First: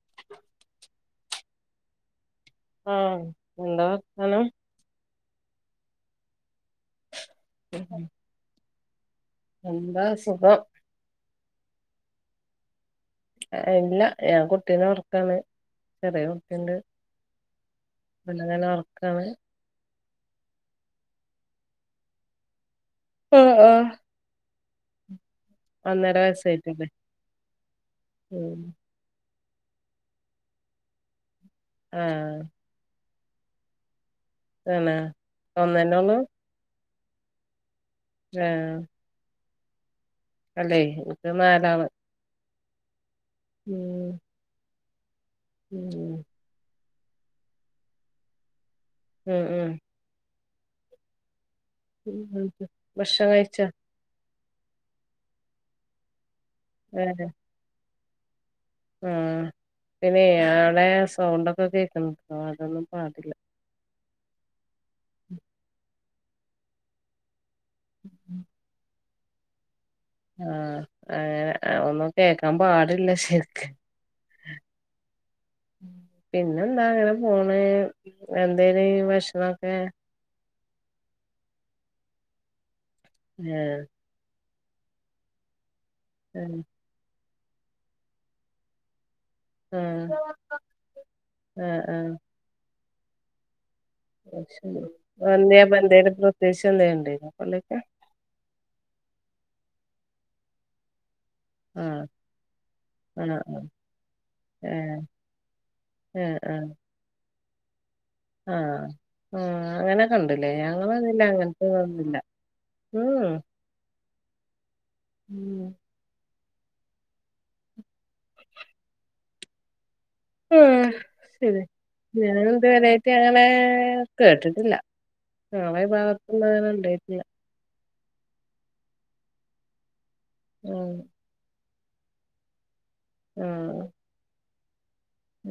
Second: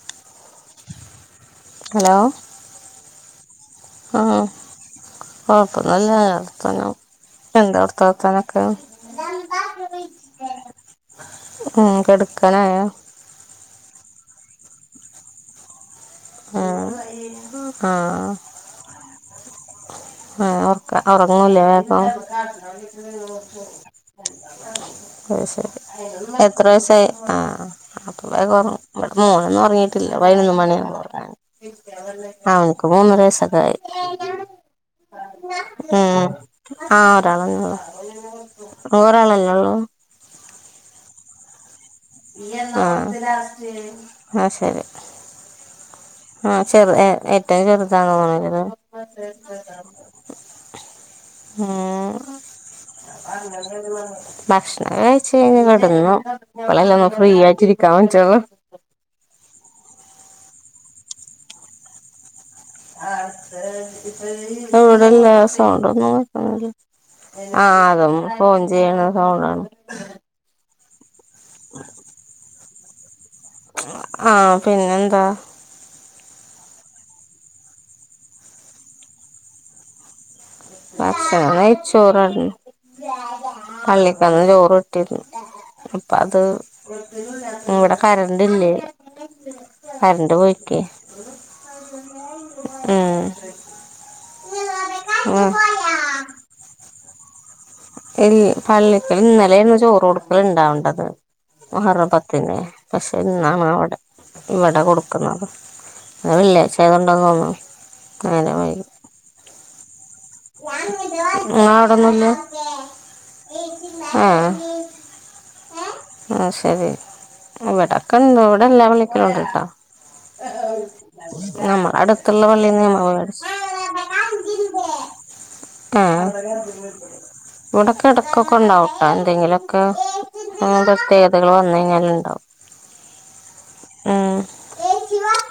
[inaudible] Hello ആഹ ആ [unintelligible] എന്താ അടുത്ത [inaudible] വക്കാനൊക്കെ എന്താ സുഖം ഉം കെടക്കാനാ യോ? ആ ഇല്ല ഞാൻ കുട്ടീനുറക്കാണ്. ചെറിയ കുട്ടിണ്ട് ആഹ് അല്ലങ്ങനെ ഒറക്കാണ്. ആഹ ഉറക്ക ഉറങ്ങൂല വേഗം. [inaudible] ആഹ് ആഹ് ആഹ [inaudible] അ ശരി ഒന്നര എത്ര വയസ്സായിട്ടൊള്ളു വയസായി ആ അപ്പ ഉം വേകറങ്ങു ന്നും ഉറങ്ങിട്ടില്ല പതിനൊന്നു മണിയാവും ആഹ് ആ അവനക്ക് [inaudible] മൂന്നരയസൊക്കെ ആയി തന്നെ ഒന്നന്നെ ഒള്ളൂ ഉം ആ ഒരാളന്ന ഓരാളല്ലേ ഉള്ളൂ [unintelligible] അല്ലെ ഇപ്പ നാലാള്. ആ ഉം ന്നാ ശെരി ഉം ഏ ഏറ്റവും ചെറുതാണോ [unintelligible] ഉം ഉം ആ [inaudible] ഉം ഭക്ഷണം കഴിച്ചോ ഭക്ഷണം കയ്ച്ചയ്ഞ് കെടന്നു ഇപ്പളല്ലൊന്ന് ഫ്രീയായിട്ടിരിക്കാ പറ്റൊള്ളു ആ പിന്നെ യാളെ സൗണ്ടൊക്കെ കേക്ക്‌ണ്ട് അത് ഇവടല്ല സൗണ്ടൊന്നും കേക്ക്ന്നില്ല ആ അതും ഫോൺ ചെയ്യ്ണ സൗണ്ടാണ് ആ അങ്ങനെ ഒന്നും കേക്കാൻ പാടില്ല ശെ ആ പിന്നെന്താ പിന്നെന്താ അങ്ങനെ പോണ് എന്തെനി ഭഷണംക്കെ? ഭക്ഷണം നൈയ്ച്ചോറാണ് ആ പള്ളിക്കന്ന് ചോറ് [unintelligible] ഇപ്പ അത് ആ ഇവിടെ കരണ്ടില്ലെ ഏഹ് ഏഹ് ഏഹ് ഏഹ് അഹ്ന്തെ എന്ത്യേലും ഉദ്ദേഷം എന്തേം ഇണ്ടായ്ര്ന്നോ പള്ളിക്കെ ൽ പള്ളിക്കെ ഇന്നലെണ് ചോറ് കൊടുക്കല് ഇണ്ടാവണ്ടത് ആ മുഹറം പത്തിന് പക്ഷെ ആ ഇന്നാണ് ആ അവിടെ ആ ഇവിടെ കൊടുക്കുന്നത് ഇന്ന് വെള്ളി ആയ്ച്ച ആയതോണ്ട തോന്ന്ണു ആഹ് ആഹ് അങ്ങനെക്കെ ണ്ട്ലെ ഞങ്ങളെതീല് അങ്ങൻത്തെ നിങ്ങൾ അവിടെ തോന്നും ഇല്ല ഉം ഉം ആഹ് ആഹ് ശെരി ഇവിടക്കെ ഇങ്ങളോടെ എല്ലാ പള്ളിക്കലും ഇണ്ട്ട്ടൊ ആഹ് ശെരി ഞാന് ഇത് പള്ളിയിൽ നിന്ന് വരായിട്ട് നമ്മൾ അങ്ങനെ മേടിച്ചു കേട്ടിട്ടില്ല ഞങ്ങളെ ഈ ആഹ് ഭാഗത്തൊന്നും അങ്ങനെ ഉണ്ടായിട്ടില്ല ഇവിടെക്കെ എടക്കൊക്കെ ഇണ്ടാവുട്ടോ എന്തെങ്കിലുക്കെ ആ പ്രത്യേകതകൾ വന്ന് ക എല്ലണ്ടാവും ഉം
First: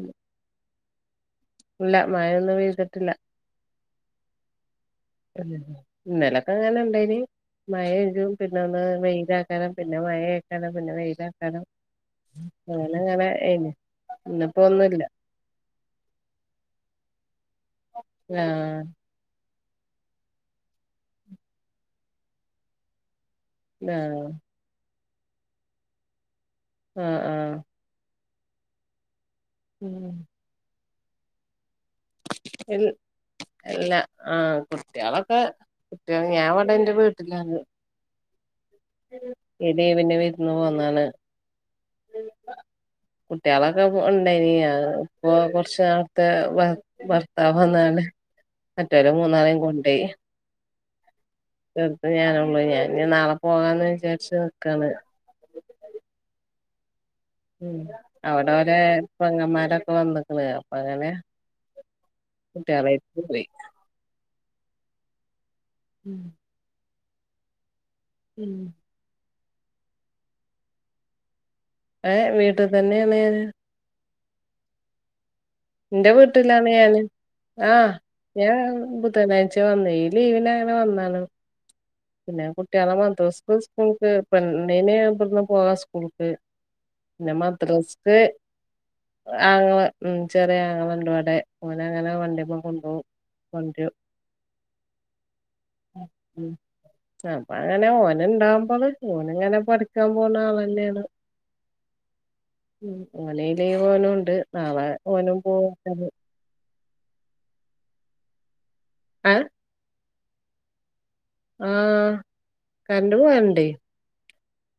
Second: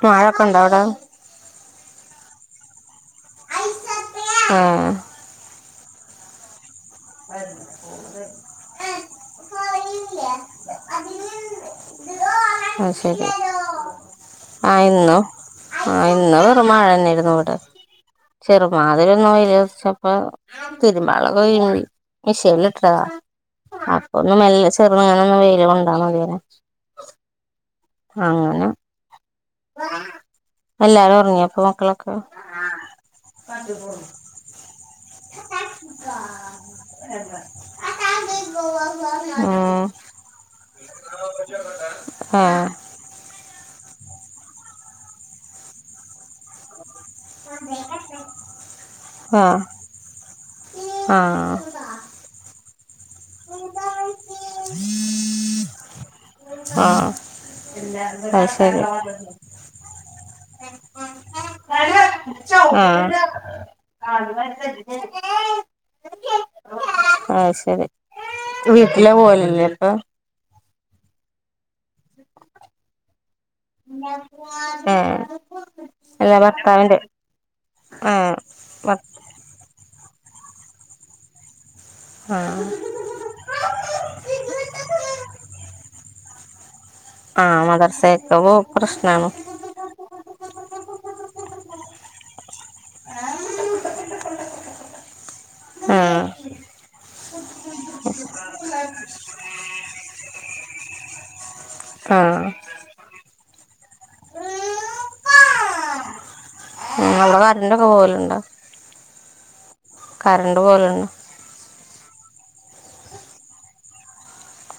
മഴക്കെ ഇണ്ടോ അവിടെ ഇല്ല മഴ ഇന്ന് പെയ്തിട്ടില്ല ആഹ് ഇന്നലെക്കെ ഇങ്ങനെ മഴണ്ടെയ്ന മഴജും പിന്നെ ഒന്ന് വെയിലാക്കാരം പിന്നെ മഴ ആക്കാരം പിന്നെ വെയിലാക്കാരം അത് അങ്ങനെ ശരി അങ്ങനെ ഏനു ഇന്ന്പ്പോ ഒന്നുല്ല ആഹ് ഇന്ന് വെറും മഴന്നേണ് എവ്ടെ ആഹ് ചെറുമാതിരി ഒന്ന് വെയിലർചപ്പോ തിരുമ്പാളൊക്കെ [unintelligible] മിഷീൻൽ ഇട്ടതാ ആഹ് അപ്പൊന്ന് മെല്ലെ ചെർങ്ങനെന്ന് വെയിൽ കൊണ്ടാമതില്ലോ ആഹ് ആഹ് അങ്ങനം ഉം എല്ലാരോർങ്യോ പ്പൊ മക്കളൊക്കെ ഇൽ ഇല്ല ആഹ് കുട്ട്യാളൊക്കെ കുട്ട്യാള് ഞാൻ ഇവടെ ഇ ഉം ദേവിന്റെ വീട്ടിന്ന് പോന്നാണ് ആഹ് വഅഒക്കെ വു ഉണ്ടായിനി ഇപ്പൊ കുറചേർത്തെ ഭർത്താവ് വന്നാണ് മറ്റോരെ മൂന്നാളേം ആഹ് കൊണ്ടയി ആഹ് [unintelligible] ഞാനുള്ളഞ് ഞാ ഞ്ഞി നാളെ പോആന്ന് വിചാരിച്ച് നിക്കാണ് ആഹ് അത് അവിടെ ഓലെ ശരി പൊങ്ങന്മാരൊക്കെ വന്നിക്ക്‌ ണ് അപ്പ അങ്ങനെ ആഹ് കുട്ടികളായിട്ട് പോയി ഉം ആഹ ശരി വീട്ടിലേ പോവലി ല്ലേ അപ്പൊ ഏ വീട്ട് തന്നെയാണ് ഞാൻ ആഹ എന്റെ വീട്ടിലാണ് ഞാൻ ആഹ ആഹ് ഞാൻ മ ബുധനാഴ്ച വന്ന ഈ ലീവന ഞാൻ വന്നാലോ പിന്നെ ആഹ് കുട്ടിയാള മദ്രസ സ്കൂൾക്ക് പെണ്ണിന്ഇബിടുന്നും പോകാം സ്കൂൾക്ക് പിന്നെ ആഹ് മദ്രസ്ക് മദർസേക്ക് പോക്ക് പ്രശ്നാണ് ആങ്ങള ചെറിയ ആങ്ങള ണ്ട അടെ അനെ അങ്ങനെ വണ്ടിപ്പം കൊണ്ടോവും കൊണ്ടരും അ ആഹ് ചെലപ്പോ ങ്ങനെ ഓൻ ഇണ്ടാവുമ്പോ ഓന ഇങ്ങനെ പഠിക്കാൻ പോവുന്നആളന്നെണ് ആഹ് ഈ ലീവ് ഓൻ ഇണ്ട് നാളെ ഓൻ പോവും അവടെ കറന്റ് പോവലുണ്ടോ? ആ കറണ്ട് പോവലുണ്ടോ ആഹ കറന്റ് പോവലുണ്ട്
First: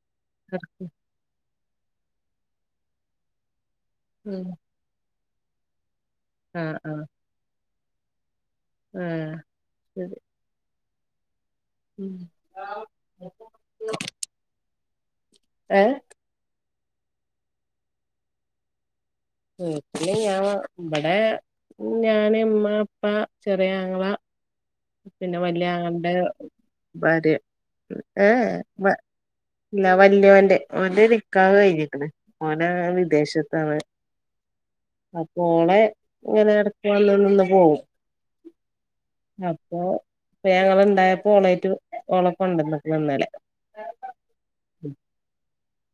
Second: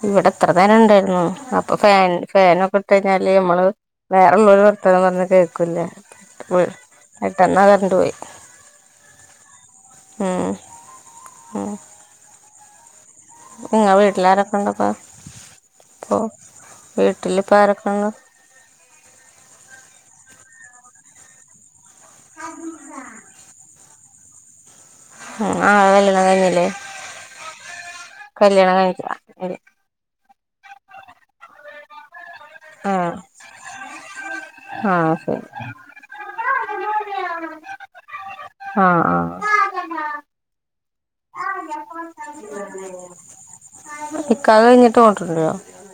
ഇവിടെ ഇത്ര നേരം ണ്ടായിരുന്നു അപ്പൊ ഫാൻ ഫാനൊക്കെ ഇട്ട കഴിഞ്ഞാല് മ്മള് ഉം വേറെള്ളൊരു വർത്താനം പറഞ്ഞ കേൾക്കുലെ പെട്ടെന്നാ കറണ്ട് പോയി ആ ശരി ഉം ഉം ഇങ്ങ വീട്ടിലാരൊക്കെ ഇണ്ടക്ക [unintelligible] ഏ വീട്ടില് ഇപ്പൊ ആരൊക്ക ഇണ്ട് ഇവിടെ ഞാൻ ഇവിടെ ഞാൻ ഇമ്മ അപ്പ ചെറിയ ആങ്ങള പിന്നെ വലിയ ആഹ് ആങളന്റെ കല്യാണം കഴിഞ്ഞില്ലേ ഭാര്യ ഏ കല്യാണം കഴി ഇല്ല വലിയൊന്റെ ഓന്റെ നിക്കാഹ്‌ കഴിഞ്ഞിക്കണ് ഓൻ ആഹ് വിദേശത്ത ആഹ് ശരി അപ്പോളെ ഇങ്ങനെ ഇടക്ക് വന്ന് നിന്ന് പോകവും ആഹ ആഹ ഞങ്ങള്ണ്ടായപ്പോ ആഹ ഓളേറ്റ് ഓളെ കൊണ്ടന്ന്ക്ക്ണ് ഇന്നലെ കല കഴിട്ട് പോണ്ടിട്ടുണ്ടല്ലോ [unintelligible]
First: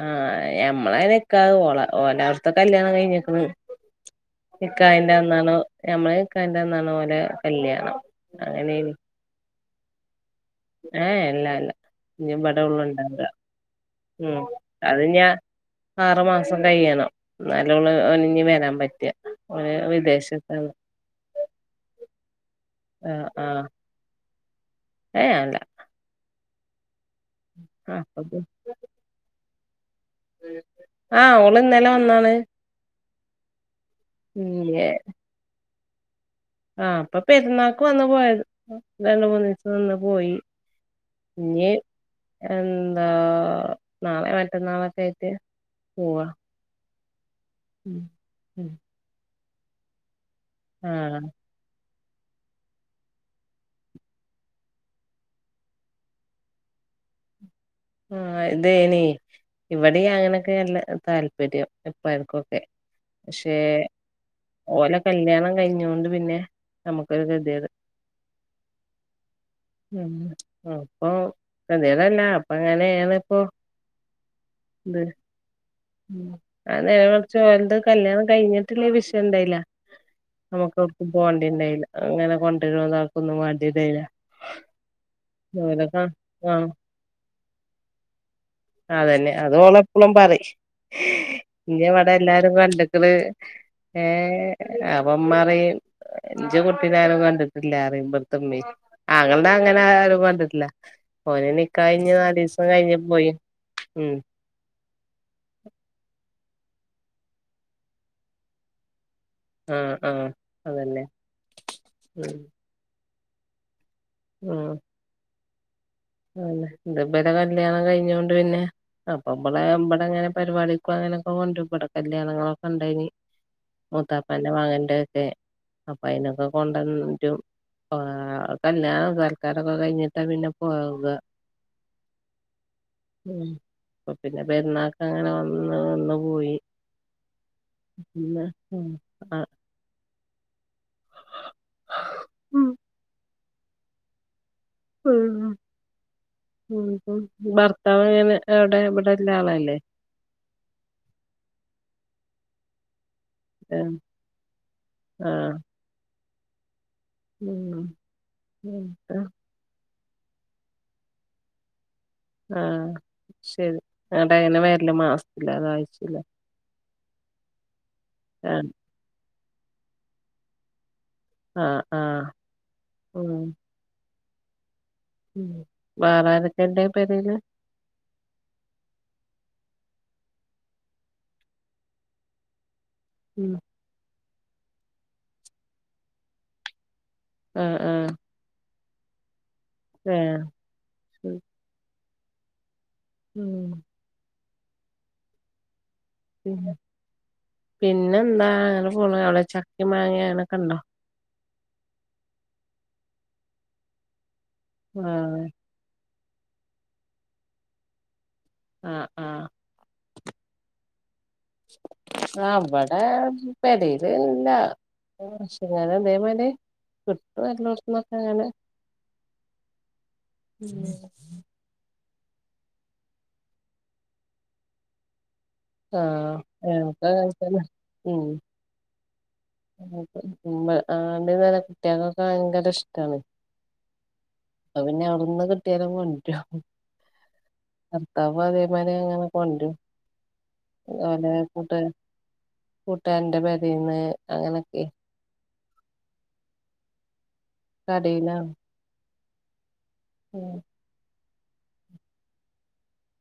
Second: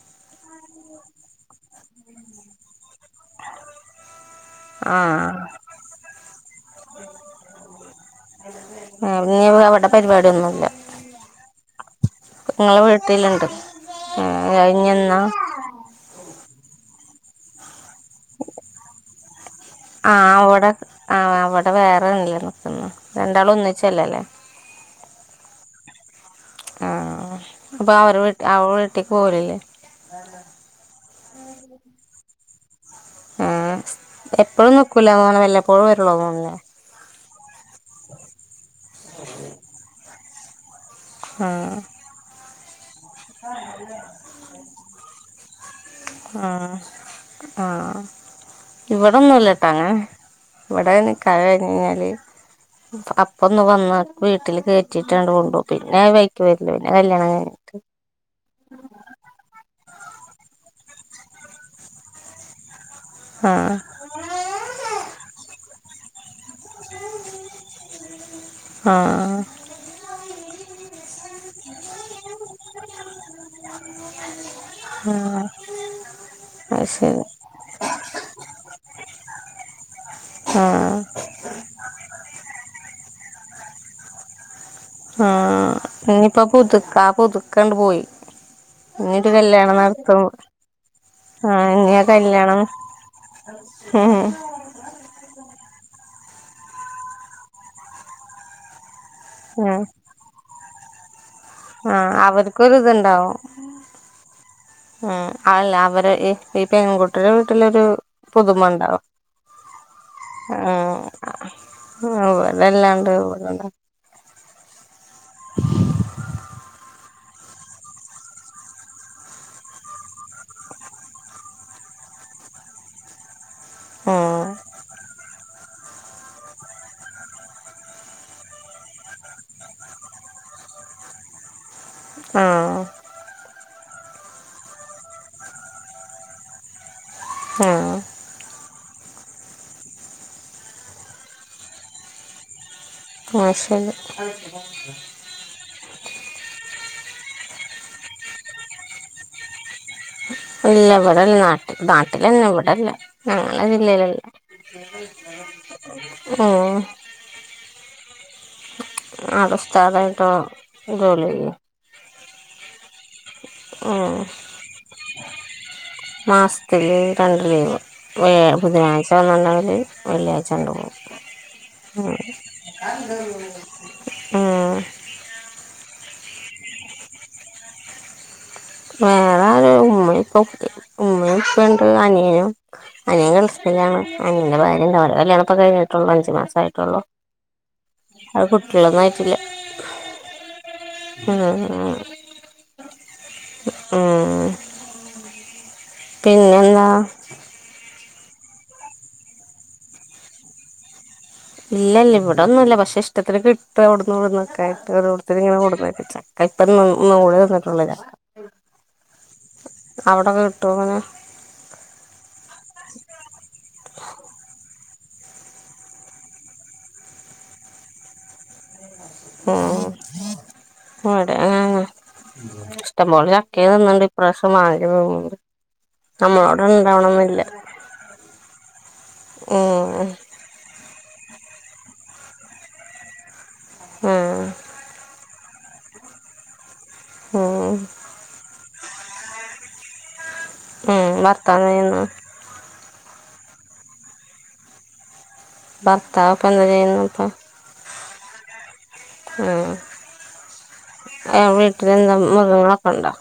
ആഹ ഞമ്മളെ നിക്കാഹ് ഓളെ ഓലെ അവിടുത്തെ കല്യാണം കഴിഞ്ഞക്കുന്നു നിക്കാഹിന്റെ ആഹ് അന്നാണോ ഞമ്മളെ നിക്കാഹിന്റെ അന്നാണോ കല്യാണം അങ്ങനെ ആയിനൂ പരിപാടി ഒന്നും ഏ അല്ലാ അല്ല ഇനി എവിടെ ഒള്ളൂ ഇങ്ങളെ ഉണ്ടാവാ വീട്ടില്ണ്ട് ഉ ഏഹ് അത് കഴിഞ്ഞെന്നാ ഞാ ആറു മാസം സം കഴിയ്യണം എന്നാല്ഓൾ ഓൻ വരാൻ പറ്റി ആഹ അവിടെ ആ അവിടെ വേറെണല്ലേ നക്കുന്നു രണ്ടാള ഒന്നിച്ചല്ലല്ലേ ഏ അല്ല ആഹ അപ്പൊ ആഹ് അവര് വ അപ്പ അവ വീട്ടിക്ക് പോലല്ലേ ആഹ് ഓള് ഇന്നലെ വന്നാണ് ആ എപ്പോഴും നിക്കുലെ വല്ലപ്പോഴും വരുള്ളൂോ ആഹ അപ്പൊ പെരുന്നാക്ക് വന്ന പോയത് രണ്ട് മൂന്ന് ദിവസം നിന്ന് പോയി ഇഞ്ഞ് ആഹ എന്താ നാളെ മറ്റന്നാളൊക്കെ ആയിട്ട് പോവാ ആഹ ഉം ആഹ ഉം ഇവിടൊന്നുംല്ലട്ടാങ്ങ ഇവിടെ ആഹ് നിക്കാഹ് കഴിഞ്ഞാല് അപ്പൊന്ന് വന്ന വീട്ടില് കേറ്റിട്ട്ണ്ട് കൊണ്ടുപോ പിന്നെ വൈക്ക് വല്ല പിന്നെ കല്യാണം കഴിഞ്ഞിട്ട് ആ അതേ നീ ഇവിടെ അങ്ങനൊക്കെ നല്ല താല്പര്യം ഇപ്പർക്കൊക്കെ പക്ഷേ ആഹ് ഓലെ കല്യാണം കഴിഞ്ഞൊണ്ട് പിന്നെ നമുക്കൊരു കേതേട് ആഹ് ഉ അപ്പൊ കേതേടല്ല അ അങ്ങനെയെയാണ് ഇപ്പൊ ഇത് ആഹ് അരെ അത് നേരം ശരി മറിച്ച് ഒലത് കല്യാണം കഴിഞ്ഞിട്ടില്ലേ വിഷയ ഇണ്ടായില്ല നമുക്ക് ആഹ് അവർക്കും പോകണ്ടിണ്ടല്ല അങ്ങനെ കൊണ്ടുവരു താകൊന്നും മാണ്ടില്ലനില്ല ആ ഇനിയിപ്പപ്പതുക്കപ്പൊ പുതുക്കണ്ട് പോയി അതന്നെ ഇനിയൊരു അതോള കല്യാണം എപ്പളും നടത്തും പറിം ആഹ് ഇനി ആ ഇവിടെ എല്ലാരും കല്യാണം കണ്ട്ക്ക്ണ്ഏർ ഉം അപ്പമ്മറിയും ഇഞ്ച കുട്ടീന ആരും കണ്ടിട്ടില്ല അറിയുംഇബട്ത്തമ്മ ആങ്ങളുടെ അങ്ങനെ ആരും കണ്ടിട്ടില്ല ഓന് നിക്കാഹ് ആ കഴിഞ്ഞ് നാലീസം അവർക്കൊരു കഴിഞ്ഞ് പോയി ഇതുണ്ടാവും ഉം ഉ അല്ല അവര് ഈ പെൺകുട്ടിയുടെ വീട്ടിലൊരു പുതുമ ഉണ്ടാവം ആഹ് ആഹ് ആ അതന്നെ ഉം ഇതല്ലാണ്ട് അല്ല മ് ഇബടെ കല്യാണം കഴിഞ്ഞൊണ്ട് പിന്നെ അപ്പൊ ഇബളെ ഇബടെ ങ്ങനെ പരിപാടിക്ക ഇങ്ങനൊക്കെ കൊണ്ടു ഇവിടെ കല്യാണങ്ങളൊക്കെ ഉണ്ടനീ ഉം മൂത്താപ്പന്റെ മകന്റെ ക്കെ അപ്പൊ അയിനൊക്കെ കൊണ്ടരും ആ കല്യാണം സൽക്കാരൊക്കെ കഴിഞ്ഞിട്ടാ പിന്നെ പോ വ്യ ആ പിന്നെ പെരുന്നാക്ക് അങ്ങനെ വന്ന് നിന്ന് പോയി ആഹ ഉ ആ ഉം ആ ശരി ഉം ഉം ഉ ഭർത്താവ്എങ്ങനെ എവിടെ ഇവിടെല്ല ആളല്ലേ എല്ല ഇവിടെല്ല നാട്ടിനാട്ടിലന്നെ ഇവിടെല്ല ങ്ങളെ ഏഹ് ജില്ലയിലല്ല ആഹ് ഹേ..... ഉം ഉം ആടെ ഉസ്താദായിട്ട് ജോലി ചെയ്യാ ആഹ ശരി അട ങ്ങനെ വരല് മാസത്തിലാണോ ആഴ്ചേ ലോ മാസത്തിൽ രണ്ട് ലീവ് ബുധനാഴ്ച വന്നുണ്ടെങ്കിൽ വെള്ള്യാഴ്ച്ചപോകും ആഹ് ആഹ് ഉം അ ആ വെറാരക്കണ്ട്പേരേല് വേറെ ആരാ ഉമ്മ ഇപ്പൊ ഉമ്മേ ഉപ്പേണ്ട് അനിയനും അനിയൻ ഉം ഗൾഫിലാണ് അനിയന്റെ ഭാര്യണ്ടവിടെ കല്യാണംപ്പ കഴിഞ്ഞിട്ടുള്ളു അഞ്ചു മാസായിട്ടുള്ളൂ ആഹ്ആഹ് ക്ളന്നായിട്ടില്ല ഉം ഉം ഉം പിന്നെ പിന്നെന്താ പിന്നെന്താ അങ്ങനെ പോണ് അവടെ ചക്കിം മാങ്ങിങ്ങനെക്കെണ്ടോ ഇല്ലല്ല ഇവിടെ ഒന്നും ഇല്ല പക്ഷെ ഇഷ്ടത്തിന് കിട്ടും അവിടന്ന് ഇവിടുന്നൊക്കെ ആയിട്ട് ഓരോര്ത്തര് ആഹ് ങ്ങനെ കൊട്ന്നെരും ച കൈപ്പന്നൂ ന്നുടെ തിന്നിട്ടുള്ള ഞാ ആഹ ആഹ അവിടോക്കെ കിട്ടോ ഇങ്ങനെ ആഹ് ഇവിടെ ആ [unintelligible] അതേ പോലെ കിട്ടും എല്ലോടത്തന്നൊക്കെങ്ങാനെ ഉ അടെ ആഹ ഇഷ്ടംപോലെ ചക്കയും തിന്നിട്ടുണ്ട് ഇപ്രാവശ്യം മാങ്ങയും തിന്നിട്ടുണ്ട് ആക്ക കണക്കനെ ഉ [unintelligible] ആ ഉം അതുകൊണ്ട് തന്നെ കുട്ടികൾക്കൊക്കെ ഭയങ്കര ഇഷ്ടാണ് ഉം അപ്പ പിന്നെ അവിടുന്ന് കുട്ടിയ കൊണ്ട് ഉം ര്യോഭർത്താവ് അതേമാര അങ്ങനെ കൊണ്ട് രും ഉ ഭർത്താവിനെന്ന് കൂട്ടുകാരന്റെ പേരേന്ന് അങ്ങനെയൊക്കെ ബർത്തവെപ്പങ്ങനെ നോക്ക ക ടീല്ല ആഹ ഉം വീട്ടിലെന്താ മൃഗങ്ങളൊക്കെണ്ടോ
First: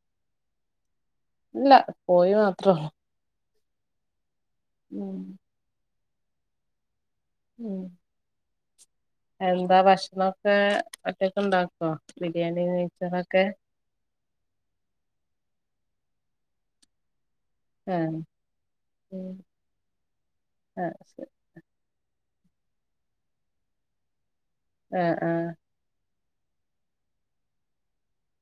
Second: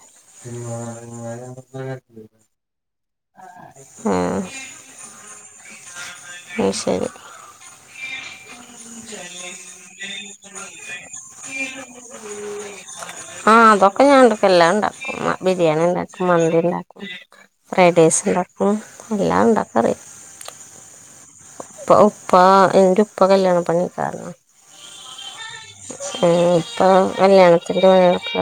ഇല്ല കോയി മാത്രള്ളു ആഹ ഉം അ ശരി ഉം എന്താ ഭക്ഷണൊക്കെ ഒറ്റക്ക് ഉണ്ടാക്കോ ബിരിയാണി നെയ്ച്ചോറൊക്കെ ആ അതൊക്കെ ഞാൻ ഇണ്ടാക്കലാണ്ട എല്ലാം ഉണ്ടാക്കും ബിരിയാണി ഉണ്ടാക്കും മന്തി ഉണ്ടാക്കും ആഹ് ഫ്രൈഡേസ് ഉണ്ടാക്കും എല്ലാം ഉണ്ടാക്കാറിയ ആഹ് ശരി പ്പ ഇപ്പ എന്ത് ഇപ്പ കല്യാണം പണിക്കാരണം ആഹ ഉഹ ആ ഇപ്പൊ കല്യാണത്തിന്റെറെ വളികൾക്ക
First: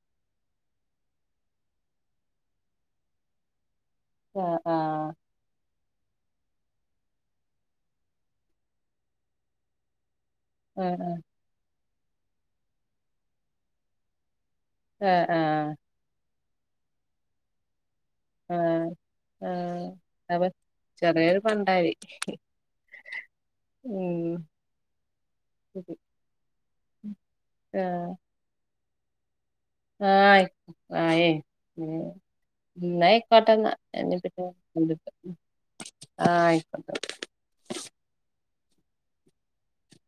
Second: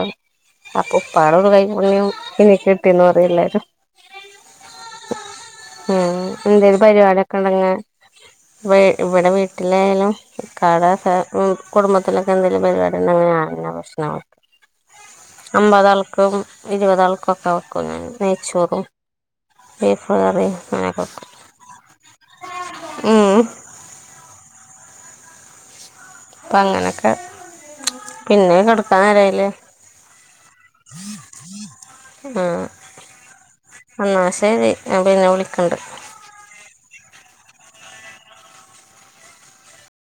അപ്പൊ ഇപ്പാട ഒരു കൈപ്പുണ്യം ഇനി കിട്ടിയന്ന് പറയുല്ലാരും ആഹ ആഹ ഉം എന്തേും പരിപാടൊക്കെ ഉണ്ടങ്ങാ ഇവിടെ വീട്ടിലായാലും ഈക്കാടെ ആഹ് കുടുംബത്തിലൊക്കെ എന്തെങ്കിലും പരിപാടി ഉണ്ടങ്ങനെയാ പ്രശ്നമായി ആഹ് ആഹ് അമ്പതാൾക്കും ഇരുപതാൾക്കും ഒക്കെ വയ്ക്കും ഞാൻ നെയ്ച്ചോറും ആഹ ബീഫ് അപ്പ കറിയും അങ്ങനൊക്കെ വെക്കും ചെറിയൊരു പണ്ടായി ഉം ഉം ശ അപ്പ അങ്ങനെയൊക്കെ പിന്നെ കെടുക്കാൻരയില്ലേ ആഹ ആായ ആ ആയിക്കോട്ടെന്നാ എന്നാ എന്നപ്പ ശരി ഞാൻ പിന്നെ വിളിക്കണ്ട് ആഹ ആയിക്കോട്ടെ